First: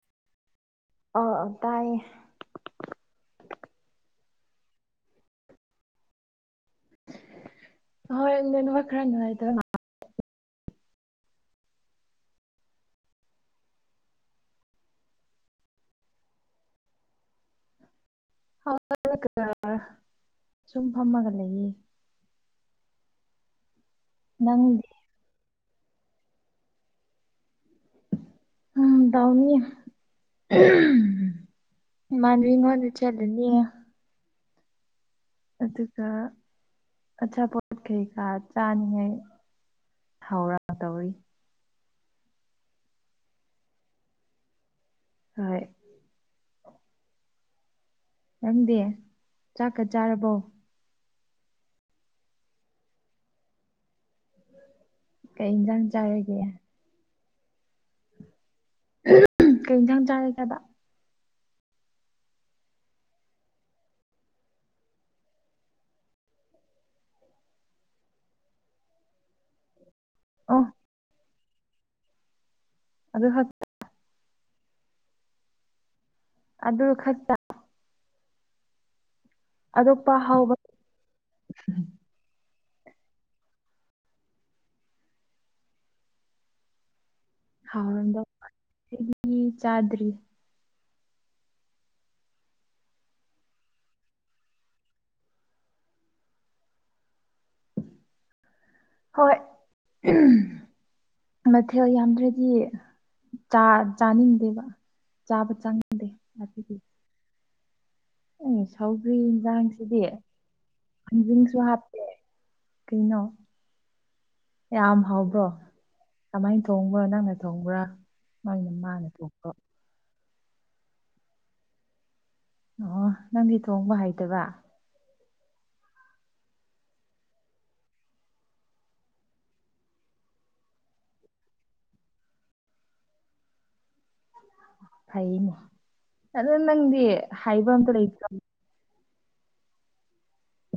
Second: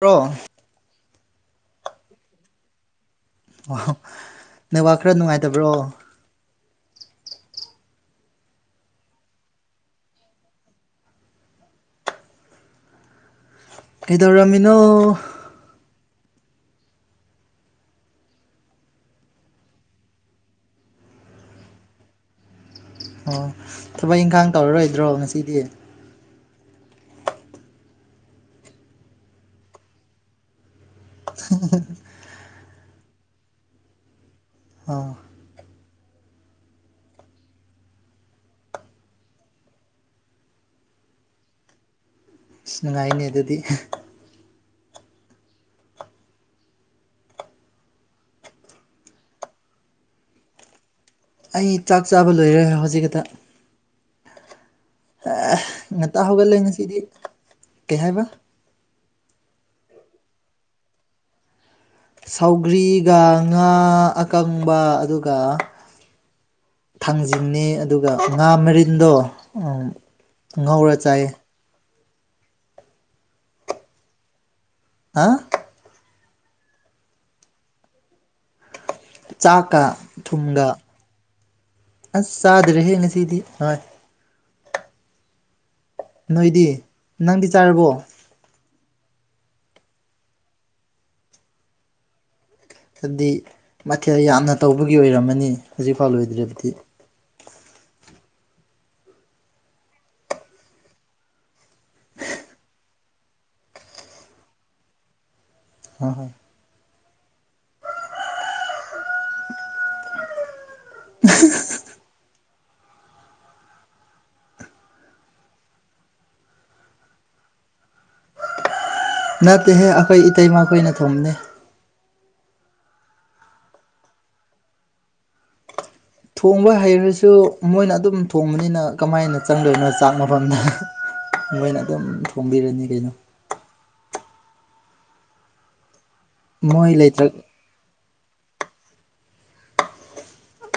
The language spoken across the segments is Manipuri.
ꯔꯣ ꯑ ꯑ ꯇꯥꯏ ꯑꯣ ꯅ ꯋꯥ ꯈꯔ ꯅꯨꯡꯉꯥꯏꯇꯕ꯭ꯔꯣ ꯍ ꯅ ꯅꯨ ꯋꯥꯈ꯭ꯔꯅꯨꯡꯥꯏ ꯀꯣꯏꯗꯣꯏꯔꯝꯃꯤꯅꯣ [unintelligible] ꯁꯨꯝ ꯐꯝꯃꯒ ꯂꯩꯌꯦ ꯑꯣ ꯊꯕꯛ ꯏꯪꯈꯥꯡ ꯅꯪꯗꯤ ꯇꯧꯔꯔꯣꯏꯗ꯭ꯔꯣ ꯉꯁꯤꯗꯤ ꯎ ꯇꯎꯅꯤ ꯍ ꯃꯥꯕꯤ ꯍꯣꯗ ꯏ ꯆꯦꯠꯅꯤ ꯑꯥ ꯑꯗꯨꯒ ꯑꯆꯥꯄꯣꯠ ꯀꯩꯀꯥ ꯆꯥꯅꯤꯡꯉꯩ ꯍꯥꯎꯔ ꯇꯧꯔꯤ ꯑꯁ ꯅꯨꯡꯉꯥꯏꯅꯤ ꯑꯗꯨꯗꯤ ꯍꯣꯏ ꯅꯪꯗꯦ ꯆꯥꯛꯀ ꯆꯥꯔꯕꯣ ꯑꯩ ꯆꯥꯛ ꯆꯥꯕ ꯂꯣꯏꯔꯦ ꯍꯧꯖꯤꯛ ꯍꯛꯇ ꯀꯩ ꯏꯟꯖꯥꯡ ꯉꯥꯛꯇꯥ ꯆꯥꯔꯒꯦ ꯍꯧꯒꯠꯂꯦ ꯉꯁꯤꯗꯤ ꯀꯩ ꯍꯥꯏꯕ ꯀꯩ ꯌꯦꯟꯖꯥꯡ ꯆꯥꯔꯥꯒꯦꯕ ꯁꯧꯒ꯭ꯔꯤꯒ ꯉꯥ ꯑꯀꯪꯕ ꯑꯗꯨꯒ ꯊꯥꯡꯖꯤꯡꯅꯤ ꯑꯗꯨꯒ ꯉꯥ ꯃꯔꯤꯟꯗꯣ ꯑꯣ ꯉꯧꯔ ꯆꯥꯏ ꯑꯗꯨꯍꯛ ꯍꯥꯥ ꯑꯗꯨ ꯈꯠꯇ ꯆꯥꯛꯀ ꯑꯇꯣꯞꯄ ꯍꯥꯎꯕ ꯊꯨꯝꯒ ꯑꯁ ꯆꯥꯗ꯭ꯔꯦꯍꯦꯛ ꯉꯁꯤꯗꯤ ꯍꯣꯏ ꯅꯣꯏꯗꯤ ꯅꯪꯗꯤ ꯆꯥꯔꯕꯣ ꯍꯥꯎꯔꯝꯗꯧ ꯃꯥꯜ [unintelligible] ꯆꯥꯗ꯭ꯔꯤ ꯑꯠꯗꯤ ꯃꯊꯦꯜ ꯌꯥꯝꯅ ꯇꯧꯕꯒꯤ ꯑꯣꯏꯔꯝꯃꯅꯤ ꯍꯧꯖꯤꯛꯐꯥꯎ ꯂꫭꯏꯗ꯭ꯔꯗꯤ ꯍꯣꯏ ꯃꯊꯦꯜ ꯌꯥꯝꯗ꯭ꯔꯗꯤ ꯆꯥꯅꯤꯡꯗꯦꯕ ꯆꯥꯕ ꯆꯥꯅꯤꯡ ꯍꯥ ꯍꯥ ꯑꯩ ꯁꯧꯒ꯭ꯔꯤ ꯌꯦꯟꯁꯥꯡꯁꯤꯗꯤ ꯈꯖꯤꯡꯁꯨ ꯍꯥꯞꯇꯦ ꯀꯩꯅꯣ ꯌꯥꯝ ꯍꯥꯎꯕ꯭ꯔꯣ ꯀꯃꯥꯏꯅ ꯊꯣꯡꯕ꯭ꯔꯣ ꯅꯪꯅ ꯊꯣꯡꯕ꯭ꯔꯥ ꯃꯥꯒꯤꯅ ꯃꯥꯜꯂꯦ ꯅꯠꯇꯦꯍꯦ ꯑꯩꯈꯣꯏ ꯏꯇꯩ ꯃꯈꯣꯏꯅ ꯊꫭꯡꯕꯅꯦ ꯑꯣ ꯅꯪꯗꯤ ꯊꯣꯡꯕ ꯍꯩꯇꯕ ꯊꯣꯡꯕ ꯍꯩꯔꯁꯨ ꯃꯣꯏꯅ ꯑꯗꯨꯝ ꯊꯣꯡꯕꯅꯤꯅ ꯀꯃꯥꯏꯅ ꯆꯪꯗꯣꯏꯕꯅꯣ ꯆꯥꯛꯅꯐꯝꯗ ꯃꯣꯏꯅ ꯑꯗꯨꯝ ꯊꫭꯡꯕꯤꯔꯅꯤ ꯀꯩꯅꯣ ꯐꯅꯦ ꯑꯗꯨ ꯃꯣꯏ ꯅꯪꯗꯤ ꯂꯩꯇ꯭ꯔ ꯍꯥꯏꯕ ꯑꯝꯇ ꯂꯩꯇ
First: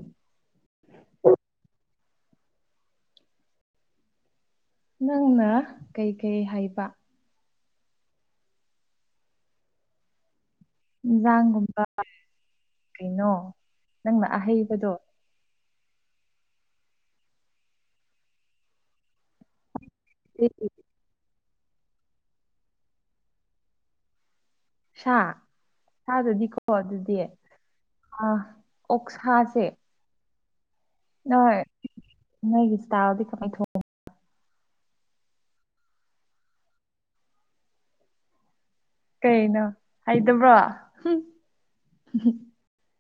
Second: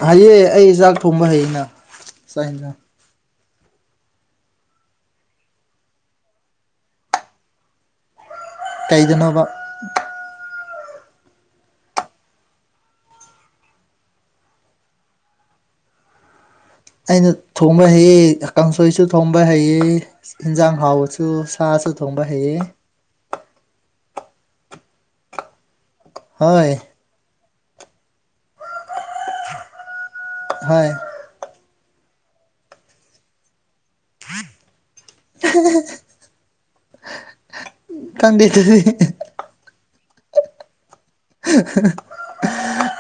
ꯍꯥꯏꯌꯦ ꯑꯩ ꯆꯥꯛ ꯊꯣꯡꯕ ꯍꯩꯩꯅ ꯆꯥꯛ ꯍꯟꯖꯥꯛ ꯅꯪꯅ ꯀꯩ ꯀꯩ ꯍꯩꯏꯕ ꯀꯩꯗꯅꯕ ꯏꯟꯖꯥꯡꯒꯨꯝꯕ ꯑ ꯀꯩꯅꯣ ꯅꯪꯅ ꯑꯍꯩꯕꯗꯣ ꯑꯩꯅ ꯊꯣꯡꯕ ꯍꯩꯑ ꯀꯥꯡꯁꯣꯏꯁꯨ ꯊꯣꯡꯕ ꯍꯩꯑ ꯌꯦꯟꯖꯥꯡ ꯍꯥꯎꯁ ꯁꯨ ꯁꯥꯁꯨ ꯊꯣꯡꯕ ꯍꯩꯌꯦ ꯁꯥ ꯁꯥꯗꯨꯗꯤꯀꯣ ꯍꯣꯏ ꯑꯗꯨꯗꯤ ꯑ ꯑꯣꯛꯁꯥꯁꯦ ꯍꯣꯏ ꯅꯣꯏ ꯅꯣꯏꯒꯤꯁꯨ ꯇꯥꯔꯗꯤ ꯀꯃꯥꯏ ꯊꯣꯡꯉ ꯀꯗꯗꯤ ꯀꯩꯅꯣ ꯍꯩꯇꯕ꯭ꯔꯣ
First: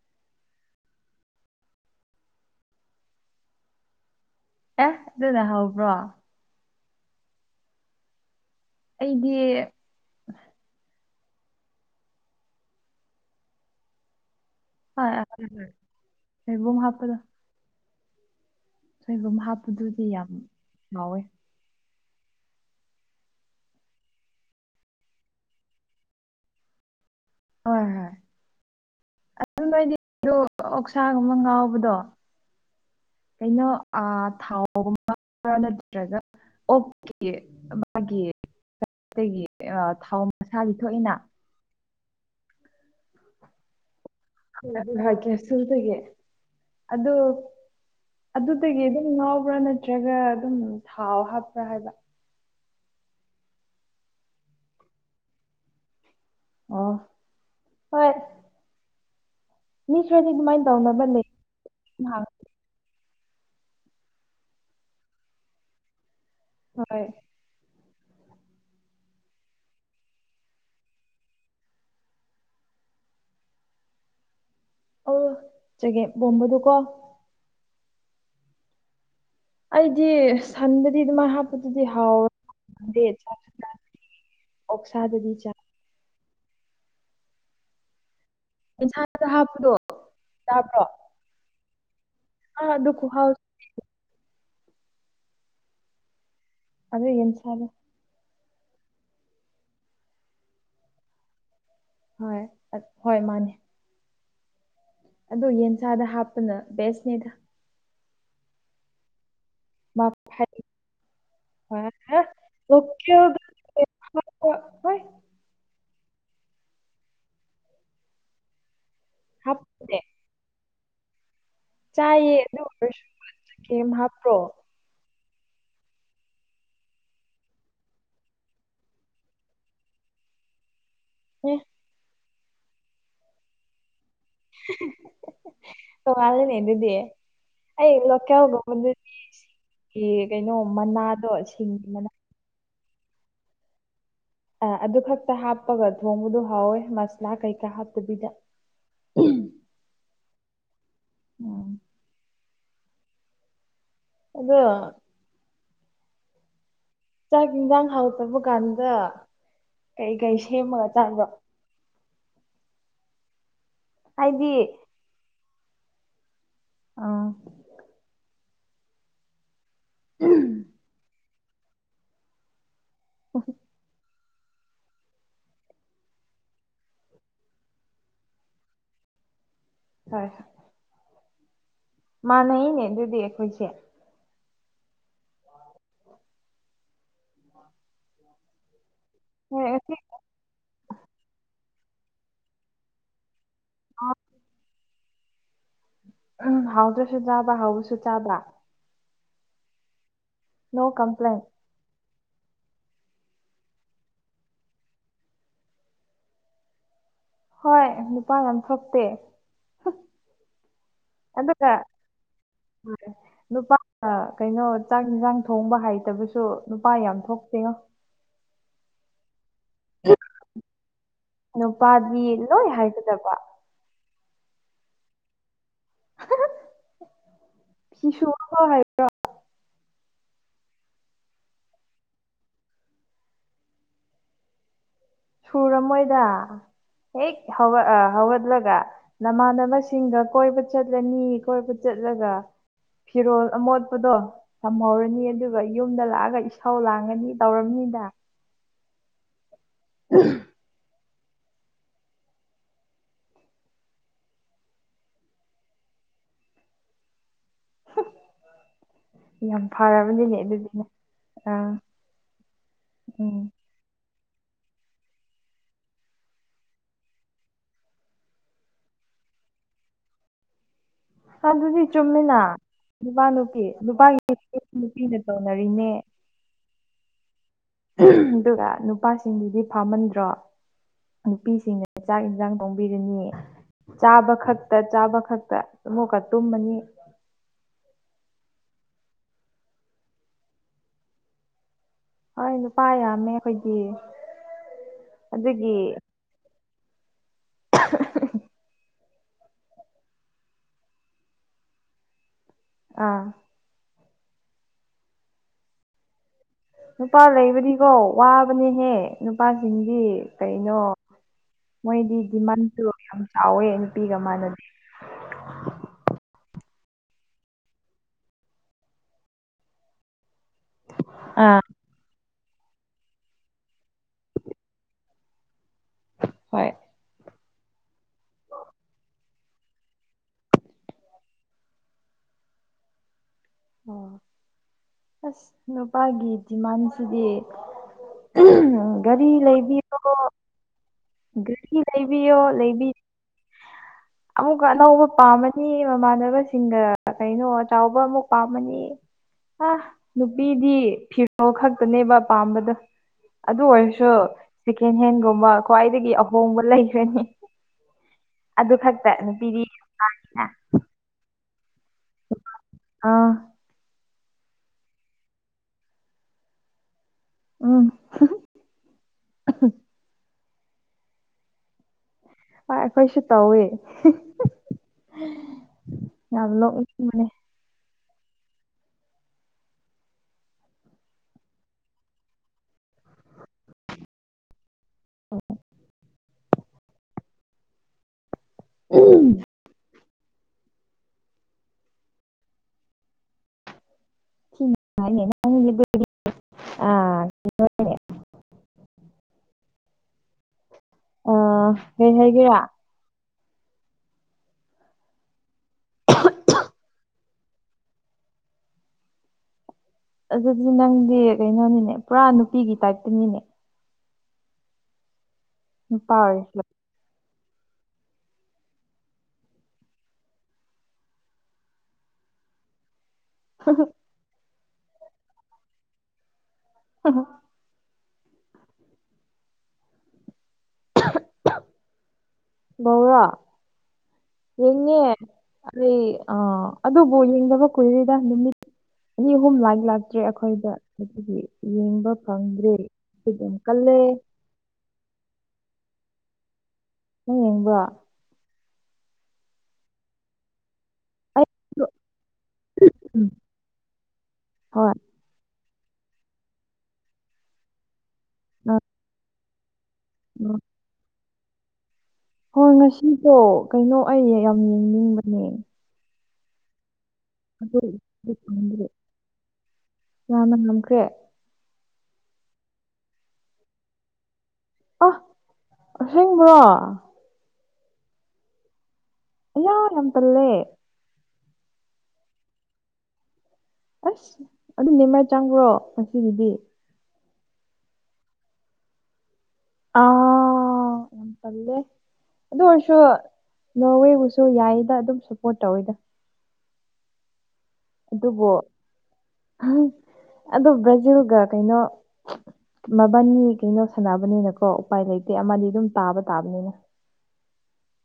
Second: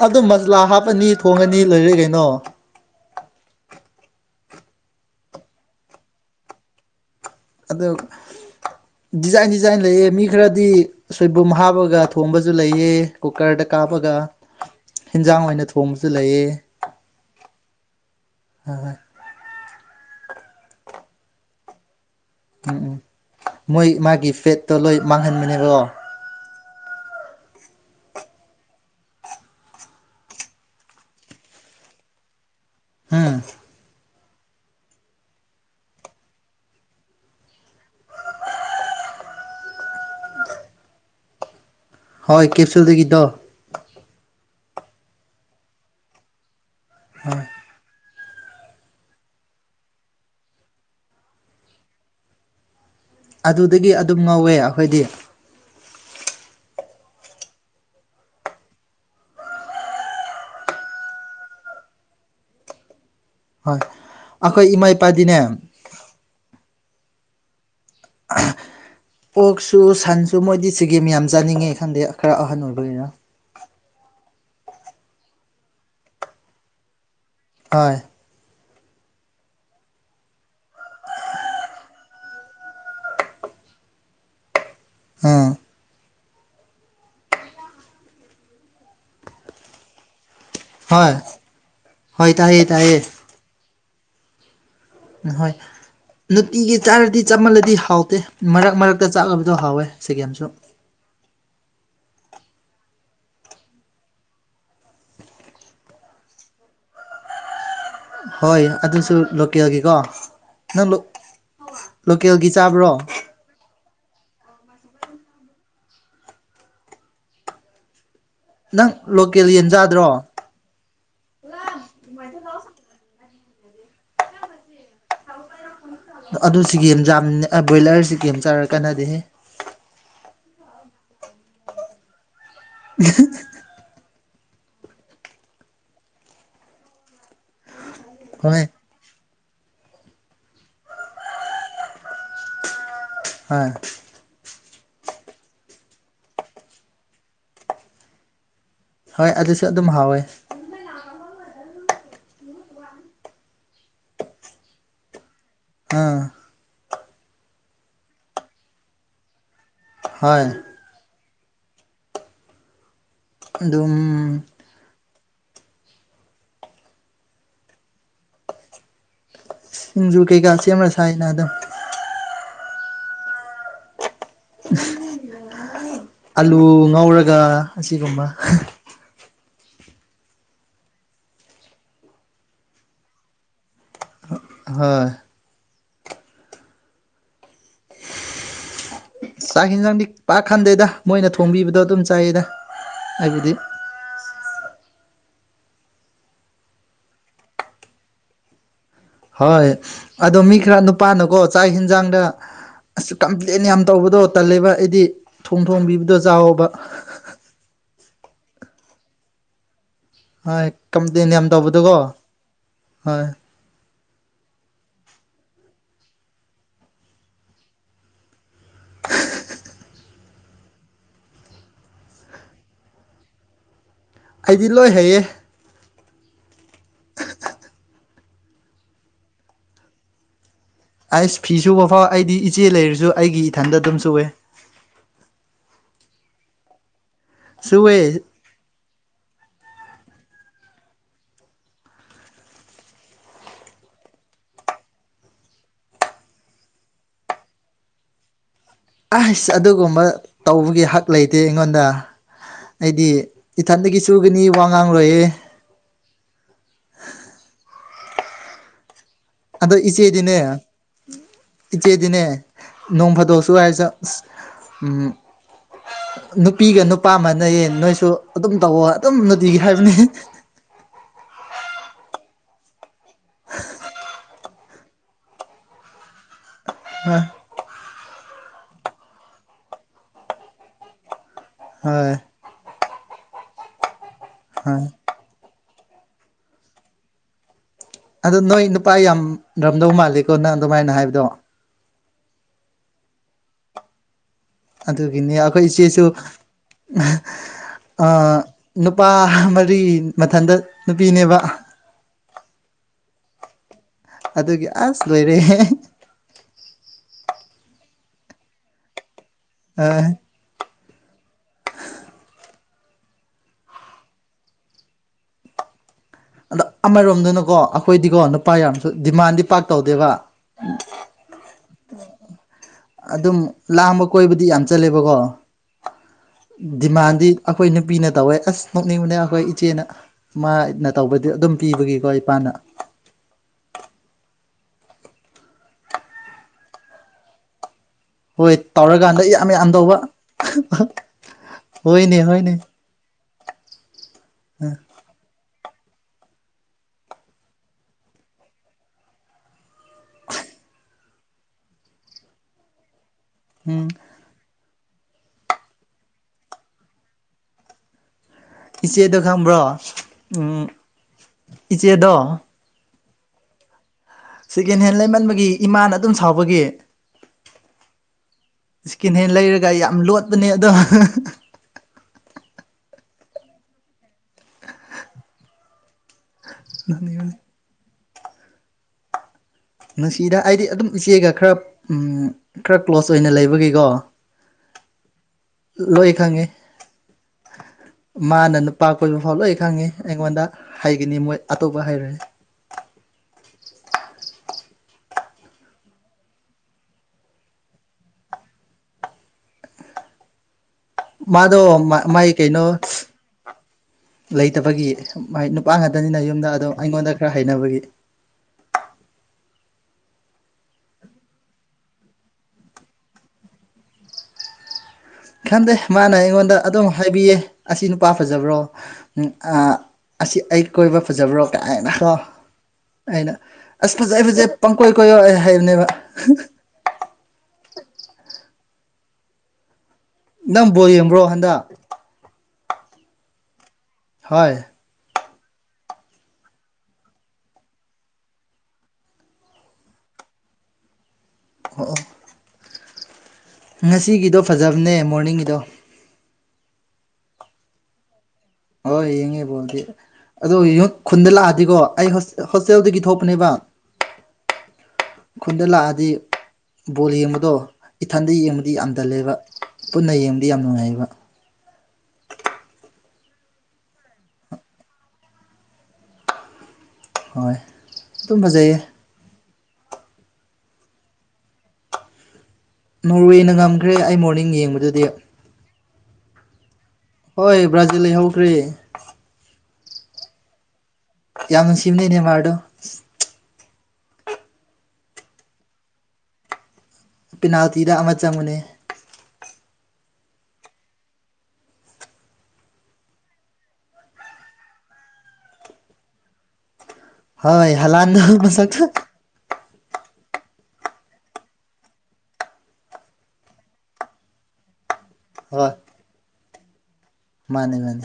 ꯑꯗꯨ ꯃꯁꯂꯥ ꯍꯥꯞꯄꯅꯤ ꯊꯣꯡꯉꯅꯤ ꯂꯣꯏꯔꯦ ꯀꯩꯅꯣ ꯑꯦ ꯑꯗꯨꯅ ꯍꯎꯕ꯭ꯔꯣ ꯑꯗ ꯑꯩꯗꯤ ꯗꯤꯖꯥꯏꯟ ꯗꯤꯖꯥꯏꯟ ꯂꯩꯌꯦ ꯃꯤ ꯈꯔꯗꯤ ꯁꯣꯏꯕꯨꯝ ꯍꯥꯞꯕꯒ ꯊꯣꯡꯕꯁꯨ ꯂꯩꯑꯦ ꯀꯨꯛꯀꯔꯗ ꯀꯥꯞꯄꯒ ꯍꯣꯏ ꯍꯦꯟꯖꯥꯡ ꯍꯣꯏ ꯑꯣꯏꯅ ꯍꯣꯏ ꯊꯣꯡꯕꯁꯨ ꯂꯩꯌꯦ ꯁꯣꯏꯕꯨꯝ ꯍꯥꯞꯄꯗꯣ ꯍ ꯍꯣꯏ ꯁꫭꯏꯕꯨꯝ ꯍꯥꯞꯄꯗꯨꯗꯤ ꯌꯥꯝ ꯉꯥꯎꯋꯦ ꯎꯝ ꯎꯝ ꯃꯣꯏ ꯃꯥꯒꯤ ꯐꯦꯠꯇꯣ ꯂꯣꯏ ꯃꯥꯡꯍꯟꯕꯅꯦꯔꯣ ꯍꯣꯏ ꯍꯣꯏ ꯑꯗꯨ ꯅꯣꯏꯗꯤ ꯑꯣꯛꯁꯥꯒꯨꯝꯕ ꯉꯥꯎꯕꯗꯣ ꯎꯝ ꯀꯩꯅꯣ ꯊꯥꯎꯒꯨꯝꯕ ꯈꯔ ꯅꯠꯇ꯭ꯔꯒ ꯑꯣꯀꯦ ꯃꯥꯒꯤ ꯑꯗꯒꯤ ꯊꯥꯎ ꯃꯁꯥꯗꯤ ꯊꯣꯛꯏꯅ ꯍꯣꯏ ꯀꯦꯞꯁꯨꯜꯗꯒꯤꯗꯣ ꯍꯥꯏ ꯀꯦꯁꯨꯜꯗꯒꯤ ꯑꯗꯨ ꯑꯗꯨꯗꯒꯤ ꯑꯗꯨꯝ ꯉꯥꯎꯕ꯭ꯔꯥ ꯅꯠꯇ꯭ꯔꯒ ꯑꯗꯨꯝ ꯊꯥꯎ ꯍꯥꯞꯄ꯭ꯔꯥ ꯍꯥꯏꯕ ꯑꯗꯨꯗꯒꯤ ꯑꯗꯨꯝ ꯉꯧꯋꯦ ꯑꯩꯈꯣꯏꯗꯤ ꯑꯣ ꯍꯣꯏ ꯃꯤ ꯈꯔꯗꯤ ꯑꯗꯨꯃꯥꯏꯅ ꯇꯧꯅꯕ꯭ꯔꯥꯅꯦ ꯍꯣꯏ ꯑꯈꯣꯏ ꯏꯃꯥ ꯏꯄꯥꯗꯤꯅꯦ ꯍꯣꯏ ꯑꯣꯛꯁꯨ ꯁꯟꯁꯨ ꯃꯣꯏꯗꯤ ꯆꯒꯦꯝ ꯌꯥꯝ ꯆꯥꯅꯤꯡꯉꯦ ꯈꯪꯗꯦ ꯈꯔ ꯑꯍꯟ ꯑꯣꯏꯕꯒꯤꯔ ꯑꯣ ꯆꯒꯦꯝ ꯕꯣꯝꯕꯗꯨ ꯀꯣ [unintelligible] ꯑꯩꯗꯤ ꯁꯟꯗꯗꯤ ꯑꯗꯨꯃꯥꯏꯅ ꯍꯥꯞꯄꯗꯨꯗꯤ ꯍꯥꯎꯋ ꯑꯣꯛꯁꯥꯗꯗꯤ ꯆꯥ ꯎꯝ ꯏꯟꯁꯥꯗ ꯍꯥꯞꯄꯗꯣ ꯇꯥꯕ꯭ꯔꯣ ꯍꯣꯏ ꯍꯣꯏ ꯇꯥꯏꯌꯦ ꯇꯥꯏꯌꯦ ꯑꯗꯨꯥꯎ ꯑꯍꯣꯏ ꯅꯨꯡꯇꯤꯒꯤ ꯑꯗꯨ ꯆꯥꯏꯔꯗꯤ ꯌꯦꯟꯁꯥꯗ ꯆꯃꯜꯂꯗꯤ ꯍꯥꯎꯇꯦ ꯃꯔꯛ ꯃꯔꯛꯇ ꯆꯥꯛꯂꯕꯗꯣ ꯍꯥꯎꯋꯦ ꯆꯒꯦꯝꯁꯨ ꯍꯣꯏ ꯍꯣꯏ ꯃꯥꯅꯦ ꯑꯗꯨ ꯌꯦꯟ ꯁꯥꯗ ꯍꯥꯞꯄꯅ ꯕꯦꯁ ꯅꯤꯗ ꯍꯣꯏ ꯑꯗꯨꯁꯨ ꯂꯣꯛ ꯀꯦꯜꯒꯤꯒꯣ ꯃꯥ ꯅꯪ ꯂꯨ ꯂꯣꯀꯦꯜꯒꯤ ꯆꯥꯕ꯭ꯔꯣ ꯂꯣꯀꯦꯜꯗ [unintelligible] ꯅꯪ ꯂꯣꯀꯦꯜ ꯍꯥꯞꯄꯅꯦ ꯌꯦꯟꯖꯥꯗ꯭ꯔꯣ꯫ ꯆꯥꯏꯌꯦ ꯑꯗꯨ ꯑꯣꯏꯔꯁꯨ ꯆ ꯍꯥꯞꯄ꯭ꯔꯣ ꯑꯗꯨꯁꯤ ꯒꯦꯝ ꯖꯥꯝꯅ ꯑ ꯕꯣꯏꯂꯔꯁꯤ ꯀꯦꯝ ꯆꯥꯔ ꯀꯥꯟꯅꯗꯦꯍꯦ꯫ ꯍ [unintelligible] [unintelligible] [unintelligible] ꯑꯗꯨꯗꯤ ꯑꯩ ꯀꯌꯥꯒꯗꯤ ꯍꯣꯏ ꯁꯤꯡꯒꯤ ꯀꯩꯅꯣ ꯃꯅꯥꯗꯣ ꯁꯤꯡꯒꯤ ꯃꯅꯥ ꯍꯥꯝ ꯑ ꯑꯗꯨ ꯈꯛꯇ ꯍꯥꯞꯄꯒ ꯊꯣꯡꯕꯗꯣ ꯍꯥꯎꯋꯦ ꯃꯁꯂꯥ ꯀꯩꯀꯥ ꯍꯥꯞꯇꯕꯤꯗ ꯍꯣꯏ ꯑꯗꯨꯁꯨ ꯑꯗꯨꯝ ꯍꯥꯎꯋꯦ ꯎꯝ ꯑꯗꯣ ꯍꯥ ꯆꯥꯛ ꯌꯤꯟꯖꯥꯡ ꯍꯥꯎꯇꯕ ꯀꯥꯟꯗ ꯀꯩ ꯀꯩ ꯍꯣꯏ ꯁꯦꯝꯃꯒ ꯆꯥꯔꯨꯕ꯫ ꯑꯗꯨꯝ ꯍꯥꯏꯗꯤ ꯑꯥ ꯄꯤꯡꯁꯨ ꯀꯩꯀꯥ ꯁꯦꯝꯂ ꯁ ꯍꯥꯏꯅ ꯑꯗꯨꯝ [unintelligible] [unintelligible] ꯑꯥꯂꯨ ꯉꯧꯔꯒ ꯑꯁꯤꯒꯨꯝꯕ ꯍꯣꯏ ꯍꯣꯏ ꯃꯥꯥꯟꯅꯩꯅꯦ ꯑꯗꯨꯗꯤ ꯑꯩꯈꯣꯏꯁꯦ ꯍꯣꯏ ꯍꯣꯏ ꯆꯥꯛ ꯉꯁꯤ ꯌꯦꯟꯖꯥꯡꯗꯤ ꯄꯥꯛ ꯈꯟꯗꯦꯗ ꯃꯣꯏꯅ ꯊꯣꯡꯕꯤꯕꯗꯣ ꯑꯗꯨꯝ ꯆꯥꯏꯌꯦꯗ ꯍꯥꯏꯕꯗꯤ ꯑ [unintelligible] ꯎꯝ ꯍꯥꯎꯗ꯭ꯔꯁꯨ ꯆꯥꯕ꯭ꯔꯥ ꯍꯥꯎꯕꯁꯨ ꯆꯥꯕ꯭ꯔꯥ ꯍꯣꯏ ꯑꯗꯣ ꯃꯤ ꯈꯔ ꯅꯣ ꯅꯨꯄꯥꯅꯀꯣ ꯀꯝꯄ꯭ꯂꯦꯟ ꯆꯥꯛ ꯌꯦꯟꯖꯥꯡꯗ꯫ ꯑꯁ ꯀꯝꯄ꯭ꯂꯦꯟ ꯌꯥꯝ ꯇꯧꯕꯗꯣ ꯇꯜꯂꯦꯕ ꯑꯩꯗꯤ ꯊꯣꯡ ꯊꯣꯡꯕꯤꯕꯗꯣ ꯆꯥꯎꯋꯣꯕ꯫ ꯍꯣꯏ ꯅꯨꯄꯥꯒ ꯌꯥꯝ ꯊꯣꯛꯇꯦ ꯍꯣꯏ ꯀꯝꯗꯦꯟꯅꯦꯌꯝ ꯑꯗꯨꯒ ꯇꯧꯕꯗꯨꯀꯣ ꯍꯣꯏ꯫ ꯅꯨꯄꯥ ꯑ ꯀꯩꯅꯣ ꯆꯥꯛ ꯍꯤꯟꯖꯥꯡ ꯊꯣꯡꯕ ꯍꯩꯇꯕꯁꯨ ꯅꯨꯄꯥ ꯌꯥꯝ ꯊꯣꯛꯇꯦꯉꯣ꯫ ꯅꯨꯄꯥꯗꯤ ꯂꯣꯏ ꯍꯥꯏꯒꯗꯕ ꯑꯩꯗꯤ ꯂꯣꯏ ꯍꯩꯌꯦ ꯁꯤꯤꯁꯨ ꯍ ꯑꯩꯁ ꯐꯤ ꯁꯨꯕ ꯐꯥꯎ ꯑꯩꯗꯤ ꯏꯆꯦ ꯂꯩꯔꯁꯨ ꯑꯩꯒꯤ ꯏꯊꯟꯗ ꯑꯗꯨꯝ ꯆꯨꯏꯦ ꯁꯨꯔꯃꯣꯏꯗ ꯍꯦꯛ ꯁꯨꯋꯦ ꯍꯧꯒꯠꯑ ꯍꯧꯒꯠꯂꯒ ꯅꯃꯥꯟꯅꯕꯁꯤꯡꯒ ꯀꯣꯏꯕ ꯆꯠꯂꯅꯤ ꯀꯣꯏꯕ ꯆꯠꯂꯒ ꯐꯤꯔꯣꯜ ꯑꯃꯣꯠꯄꯗꯣ ꯇꯝꯍꯧꯔꯅꯤ ꯑꯗꯨꯒ ꯌꯨꯝꯗ ꯂꯥꯛꯑꯒ ꯏꯁꯥꯎ ꯂꯥꯡꯉꯅꯤ ꯇꯧꯔꯝꯅꯤꯗ ꯑꯁ ꯑꯗꯨꯒꯨꯝꯕ ꯇꯧꯕꯒꯤ ꯍꯛ ꯂꯩꯇꯦ ꯑꯩꯉꯣꯟꯗ ꯑꯩꯗꯤ ꯏꯊꯟꯗꯒꯤ ꯆꯨꯒꯅꯤ ꯋꯥ ꯉꯥꯡ ꯂꯣꯏꯌꯦꯦ ꯌꯥꯝ ꯑꯗꯣ ꯏꯆꯦꯗꯤꯅꯦ ꯐꯔꯕꯅꯤꯅꯦ ꯑꯗꯨꯗꯤ ꯅꯪ ꯑꯥ ꯏꯆꯦꯗꯤꯅꯦ ꯅꯣꯡ ꯎꯝ ꯐꯥꯗꯣꯛꯑꯁꯨ ꯍꯥꯏꯔꯁꯨ ꯎꯝ ꯅꯨꯄꯤꯒ ꯅꯨꯄꯥ ꯑꯃꯅꯌꯦꯟ ꯅꯣꯏꯁꯨ ꯑꯗꯨꯝ ꯇꯧꯑꯣ ꯑꯗꯨꯝ ꯅꯨꯡꯇꯤꯒꯤ ꯍꯥꯏꯕꯅꯦ ꯑꯗꯨꯗꯤ ꯆꯨꯝꯃꯤꯅ ꯅꯨꯄꯥ ꯅꯨꯄꯤ ꯅꯨꯄꯥꯒꯤ ꯅꯨꯄꯤꯅ ꯇꯧꯅꯔꯤꯅꯦ ꯍꯝ ꯑꯗꯨꯒ ꯅꯨꯄꯥꯁꯤꯡꯗꯨꯗꯤ ꯐꯥꯝꯃꯟꯗ꯭ꯔꯣ ꯅꯨꯄꯤꯁꯤꯡꯅ ꯍꯣꯏ ꯆꯥꯛ ꯌꯦꯟꯁꯥꯡ ꯆꯣꯡꯕꯤꯔꯅꯤꯌꯦ ꯆꯥꯕ ꯈꯛꯇ ꯍꯣꯏ ꯆꯥꯕ ꯈꯛꯇ ꯑꯃꯨꯛꯀ ꯇꯨꯝꯃꯅꯤ ꯑꯗ ꯅꯣꯏ ꯅꯨꯄꯥ ꯌꯥꯝꯔꯝꯗꯧ ꯃꯥꯜꯂꯦꯀꯣ ꯅꯪ ꯑꯗꯨꯃꯥꯏꯅ ꯍꯥꯏꯕꯗꯣ ꯍꯣꯏ ꯅꯨꯄꯥ ꯌꯥꯝꯃꯦ ꯑꯩꯈꯣꯏꯗꯤ ꯑꯗꯨꯒꯤꯅꯤ ꯑꯩꯈꯣꯏ ꯑꯗꯨꯒꯤ ꯏꯆꯦꯁꯨ ꯅꯨꯄꯥ ꯃꯔꯤ ꯃꯊꯟꯇ ꯅꯨꯄꯤꯅꯦꯕ ꯑꯥ ꯑꯗꯨꯒꯤ ꯑꯁ ꯂꯣꯏꯔꯦ ꯅꯨꯄꯥ ꯂꯩꯕꯅꯤꯀꯣ ꯋꯥꯕꯅꯦꯍꯦ ꯅꯨꯄꯥꯁꯤꯡꯗꯤ ꯑꯥ ꯀꯩꯅꯣ ꯃꯣꯏꯗꯤ ꯗꯤꯃꯥꯟꯁꯨ ꯌꯥꯝ ꯆꯥꯎꯋꯦ ꯅꯨꯄꯤꯒ ꯃꯥꯥꯟꯅꯗ ꯑꯗꯣ ꯑꯃꯔꯣꯝꯗꯅꯀꯣ ꯑꯩꯈꯣꯏꯗꯤꯀꯣ ꯅꯨꯄꯥ ꯌꯥꯝꯁꯨ ꯗꯤꯃꯥꯟꯗꯤ ꯄꯥꯛ ꯇꯧꯗꯦꯕ ꯑꯥ ꯑꯗꯨꯝ ꯂꯥꯡꯝꯕ ꯀꯣꯏꯕꯗꯤ ꯌꯥꯝ ꯆꯜꯂꯦꯕꯀꯣ ꯍꯣꯏ ꯗꯤꯃꯥꯟꯗꯤ ꯑꯩꯈꯣꯏ ꯅꯨꯄꯤꯅ ꯇꯧꯋꯦ ꯑꯁ ꯅꯣꯛꯅꯤꯡꯕꯅꯦ ꯑꯩꯈꯣꯏ ꯏꯆꯦꯅ ꯃꯥꯅ ꯇꯧꯕꯗꯤ ꯑꯗꯨꯝ ꯄꯤꯕꯒꯤꯀꯣ ꯏꯄꯥꯅ ꯑꯣ ꯑꯁ ꯅꯨꯄꯥꯒꯤ ꯗꯤꯃꯥꯟꯁꯤꯗꯤ ꯍꯣꯏ ꯇꯧꯔꯀꯥꯟꯗ ꯒꯥꯔꯤ ꯌꯥꯝ ꯌꯥꯝ ꯂꯩꯕꯤꯔꯣ [unintelligible] ꯒꯥꯔꯤ ꯍꯣꯏꯅꯦ ꯂꯩꯕꯤꯌꯣ ꯍꯣꯏꯅꯦ ꯂꯩꯕꯤꯌꯣ ꯑꯃꯨꯛꯀ ꯑꯅꯧꯕ ꯄꯥꯝꯃ ꯃꯤ ꯃꯃꯥꯟꯅꯕꯁꯤꯡꯒ ꯀꯩꯅꯣ ꯆꯥꯎꯕ ꯑꯃꯨꯛ ꯄꯥꯝꯃꯅꯤ ꯑ ꯅꯨꯄꯤꯗꯤ ꯐꯤꯔꯣꯜ ꯈꯛꯇꯅꯦꯕ ꯄꯥꯝꯕꯗ ꯑꯗꯨ ꯎꯝ ꯑꯣꯏꯔꯁꯨ ꯁꯦꯀꯦꯟ ꯍꯦꯟꯒꯨꯝꯕ ꯈ꯭ꯋꯥꯏꯗꯒꯤ ꯑꯍꯣꯡꯕ ꯂꯩꯈ꯭ꯔꯅꯤ ꯑꯗꯨ ꯈꯛꯇ ꯅꯨꯄꯤꯗꯤ ꯏꯆꯦꯗ ꯑꯥ ꯁꯦꯀꯦꯟ ꯍꯦꯟ ꯂꯩꯃꯟꯕꯒꯤ ꯏꯃꯥꯅ ꯑꯗꯨꯝ ꯁꯥꯎꯕꯒꯤ ꯎ ꯏꯁꯀꯤꯟ ꯍꯦ ꯂꯩꯔꯒ ꯌꯥꯝ ꯂꯣꯠꯄꯅꯦ ꯑꯗꯣ ꯍꯣꯏ ꯑꯩꯈꯣꯏꯁꯨ ꯇꯧꯋ ꯌꯥꯝ ꯅꯣꯛꯅꯤꯡꯕꯅꯦ ꯁꯅꯅꯅꯦ ꯅꯨꯡꯁꯤꯗ ꯍꯥꯏꯗꯤ ꯑꯗꯨꯝ ꯏꯆꯦꯒ ꯈꯔ ꯎ ꯈꯔ ꯀ꯭ꯂꯣꯖ ꯑꯣꯏꯅ ꯂꯩꯕꯒꯤꯀꯣ ꯂꯣꯏ ꯈꯪꯉꯦ ꯃꯥꯅ ꯅꯨꯄꯥ ꯀꯣꯏꯕ ꯐꯥꯎ ꯂꯣꯏ ꯑꯩ ꯈꯪꯉꯤ ꯑꯩꯉꯣꯟꯗ ꯍꯩꯒꯅꯤ ꯃꯣꯏ ꯑꯇꯣꯞꯄ ꯍꯩꯔꯦ ꯑ ꯃꯥꯗꯣ ꯑꯥ ꯀꯩ ꯃꯥꯥꯏ ꯍꯥꯏꯒꯦꯔꯥ ꯀꯩꯩꯅꯣ ꯂꯩꯇꯕꯒꯤ ꯅꯨꯄꯥ ꯉꯥꯛꯇꯅꯤꯅ ꯌꯨꯝꯗ ꯑꯗꯣ ꯑꯩꯉꯣꯟꯗ ꯈꯔ ꯍꯩꯅꯕꯒꯤ ꯑꯗꯨꯗꯤ ꯅꯪꯗꯤ ꯀꯩꯅꯣꯅꯤꯅꯦ ꯄꯨꯔꯥ ꯅꯨꯄꯤꯒꯤ ꯇꯥꯏꯞꯇꯅꯤꯅꯦ ꯈꯪꯗꯦ ꯅꯨꯄꯥ ꯃꯥꯅ ꯑꯩꯉꯣꯟꯗ ꯑꯣꯏꯔꯁꯨ ꯑꯗꯨꯝ ꯍꯥꯏꯕꯤꯌꯦ ꯑꯁꯤ ꯅꯨꯄꯥ ꯐꯖꯕ꯭ꯔꯣ ꯑꯁꯤ ꯑꯩ ꯀꯣꯏꯕ ꯐꯖꯕ꯭ꯔꯣ ꯀꯥꯏꯅꯀꯣ ꯑꯩꯅ ꯑꯁ ꯐꯖꯩ ꯐꯖꯩ ꯄꯪꯀꯣꯏ ꯀꯣꯏꯌꯣ ꯍꯥꯏꯕꯅꯦꯕ ꯍꯣ ꯅꯪꯝꯕ꯭ꯔꯣ ꯌꯦꯡꯕ꯭ꯔꯣ ꯍꯟꯗꯛ ꯧꯔ ꯍꯣꯏ ꯌꯦꯡꯉꯦ ꯑꯩ ꯑꯥ ꯑꯗꯨꯕꯨ ꯌꯦꯡꯗꯕ ꯀꯨꯏꯔꯤꯗ ꯅꯨꯃꯤꯠ ꯑꯅꯤ ꯑꯍꯨꯝ ꯂꯥꯏꯛ ꯂꯥꯛꯇ꯭ꯔꯦ ꯑꯩꯈꯣꯏꯗ ꯑꯗꯨꯗꯤ ꯑꯣ ꯑꯣ ꯌꯦꯡꯕ ꯐꯪꯗ꯭ꯔꯦ ꯀꯜꯂꯦ ꯉꯁꯤꯒꯤꯗꯣ ꯐꯖꯕꯅꯦ ꯃꯣꯔꯅꯤꯡꯒꯤꯗꯣ ꯅꯪ ꯌꯦꯡꯕ ꯍ ꯌꯦꯡꯉꯕꯣꯜꯗꯤ ꯑꯗꯣ ꯌꯦꯉ ꯈꯨꯟꯗ ꯎꯝ ꯂꯥꯛꯑꯗꯤꯀꯣ ꯑꯩ ꯍꯣꯁꯇꯦꯜꯗꯒꯤ ꯊꯣꯛꯄꯅꯦꯕ ꯍꯣꯏ ꯈꯨꯟꯗ ꯂꯥꯛꯑꯗꯤ ꯕꯣꯜ ꯌꯦꯡꯕꯗꯣ ꯏꯊꯟꯗ ꯌꯦꯡꯕꯗꯤ ꯑ ꯑ. ꯌꯥꯝꯊꯜꯂꯦꯕ ꯄꯨꯟꯅ ꯌꯦꯡꯕꯗꯤ ꯌꯥꯝ ꯅꯨꯡꯉꯥꯏꯌꯦꯕ ꯍꯣꯏ ꯉꯁꯤꯗꯣ ꯀꯩꯅꯣ ꯑꯩ ꯌꯥꯝ ꯌꯦꯡꯅꯤꯡꯕꯅꯦ ꯍꯣꯏ ꯑꯗꯨꯝ ꯐꯖꯩꯌꯦ ꯌꯥꯝꯅ ꯉꯝꯈ꯭ꯔꯦ ꯅꯣꯔꯋꯦꯅ ꯉꯝꯈ꯭ꯔꯦ ꯑꯩ ꯃꯣꯔꯅꯤꯡ ꯌꯦꯡꯕꯗꯨꯗꯤ ꯍꯦꯡꯕ꯭ꯔꯣ ꯍꯣꯏ ꯕ꯭ꯔꯥꯖꯤꯜ ꯂꯩꯍꯧꯈ꯭ꯔꯦ ꯌꯥ ꯌꯥꯝ ꯄꯜꯂꯦ ꯌꯥ ꯌꯥꯝ ꯁꯤꯃꯅꯦꯅꯦ ꯃꯥꯨ ꯑꯁ ꯑꯗꯨꯝ ꯅꯦꯝꯃꯥꯏ ꯆꯪꯕ꯭ꯔꯣ ꯉꯁꯤꯒꯤꯗꯤ ꯄꯤꯅꯥꯜꯇꯤꯗ ꯑꯃ ꯆꯪꯨꯅꯦ ꯑꯥ ꯑꯣꯟꯄꯜꯦ ꯑꯗꯨ ꯑꯣꯏꯔꯁꯨ ꯅꯣꯋꯦꯕꯨꯁꯨ ꯌꯥꯏꯗ ꯑꯗꯨꯝ ꯁꯞꯄꯣꯔꯠ ꯇꯧꯋꯤꯗ ꯍꯣꯏ ꯍꯂꯗ ꯃꯁꯛ ꯑ ꯑꯗꯣ ꯕ꯭ꯔꯥꯖꯤꯜꯒ ꯀꯩꯅꯣ ꯃꯕꯥꯅꯤ ꯀꯩꯅꯣ ꯁꯥꯟꯅꯕꯅꯤꯅꯀꯣ ꯎꯄꯥꯏ ꯂꯩꯇꯦ ꯑꯃꯗꯤ ꯍꯣꯏ ꯑꯗꯨꯝ ꯇꯥꯕ ꯇꯥꯕꯅꯤꯅ ꯃꯥꯅꯦ ꯃꯥꯅꯦ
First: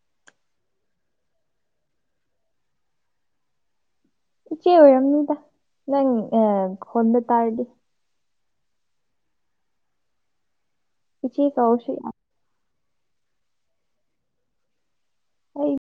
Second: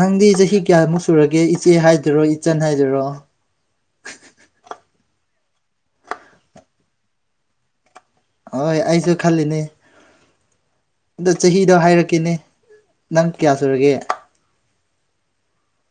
ꯅꯪꯗꯤ ꯆꯍꯤ ꯀꯌꯥꯃꯨꯛ ꯁꯨꯔꯒꯦ ꯏꯆꯦ ꯍꯥꯏꯗꯣꯏꯔꯣ ꯏꯆꯟ ꯍꯥꯏꯗꯣꯏꯔꯣ ꯏꯆꯦ ꯑꯣꯏꯔꯝꯅꯤꯗ ꯅꯪ ꯍꯣꯟꯕ ꯇꯥꯔꯗꯤ ꯍꯣꯏ ꯑꯩꯁꯨ ꯈꯂꯤꯅꯦ ꯑꯗꯣ ꯏꯆꯦ ꯆꯍꯤꯗꯣ ꯀꯧꯔꯁꯨ ꯌꯥꯏ ꯍꯥꯏꯔꯛꯀꯦꯅꯦ ꯅꯪ ꯀꯌꯥ ꯁꯨꯔꯒꯦ ꯍꯣꯏ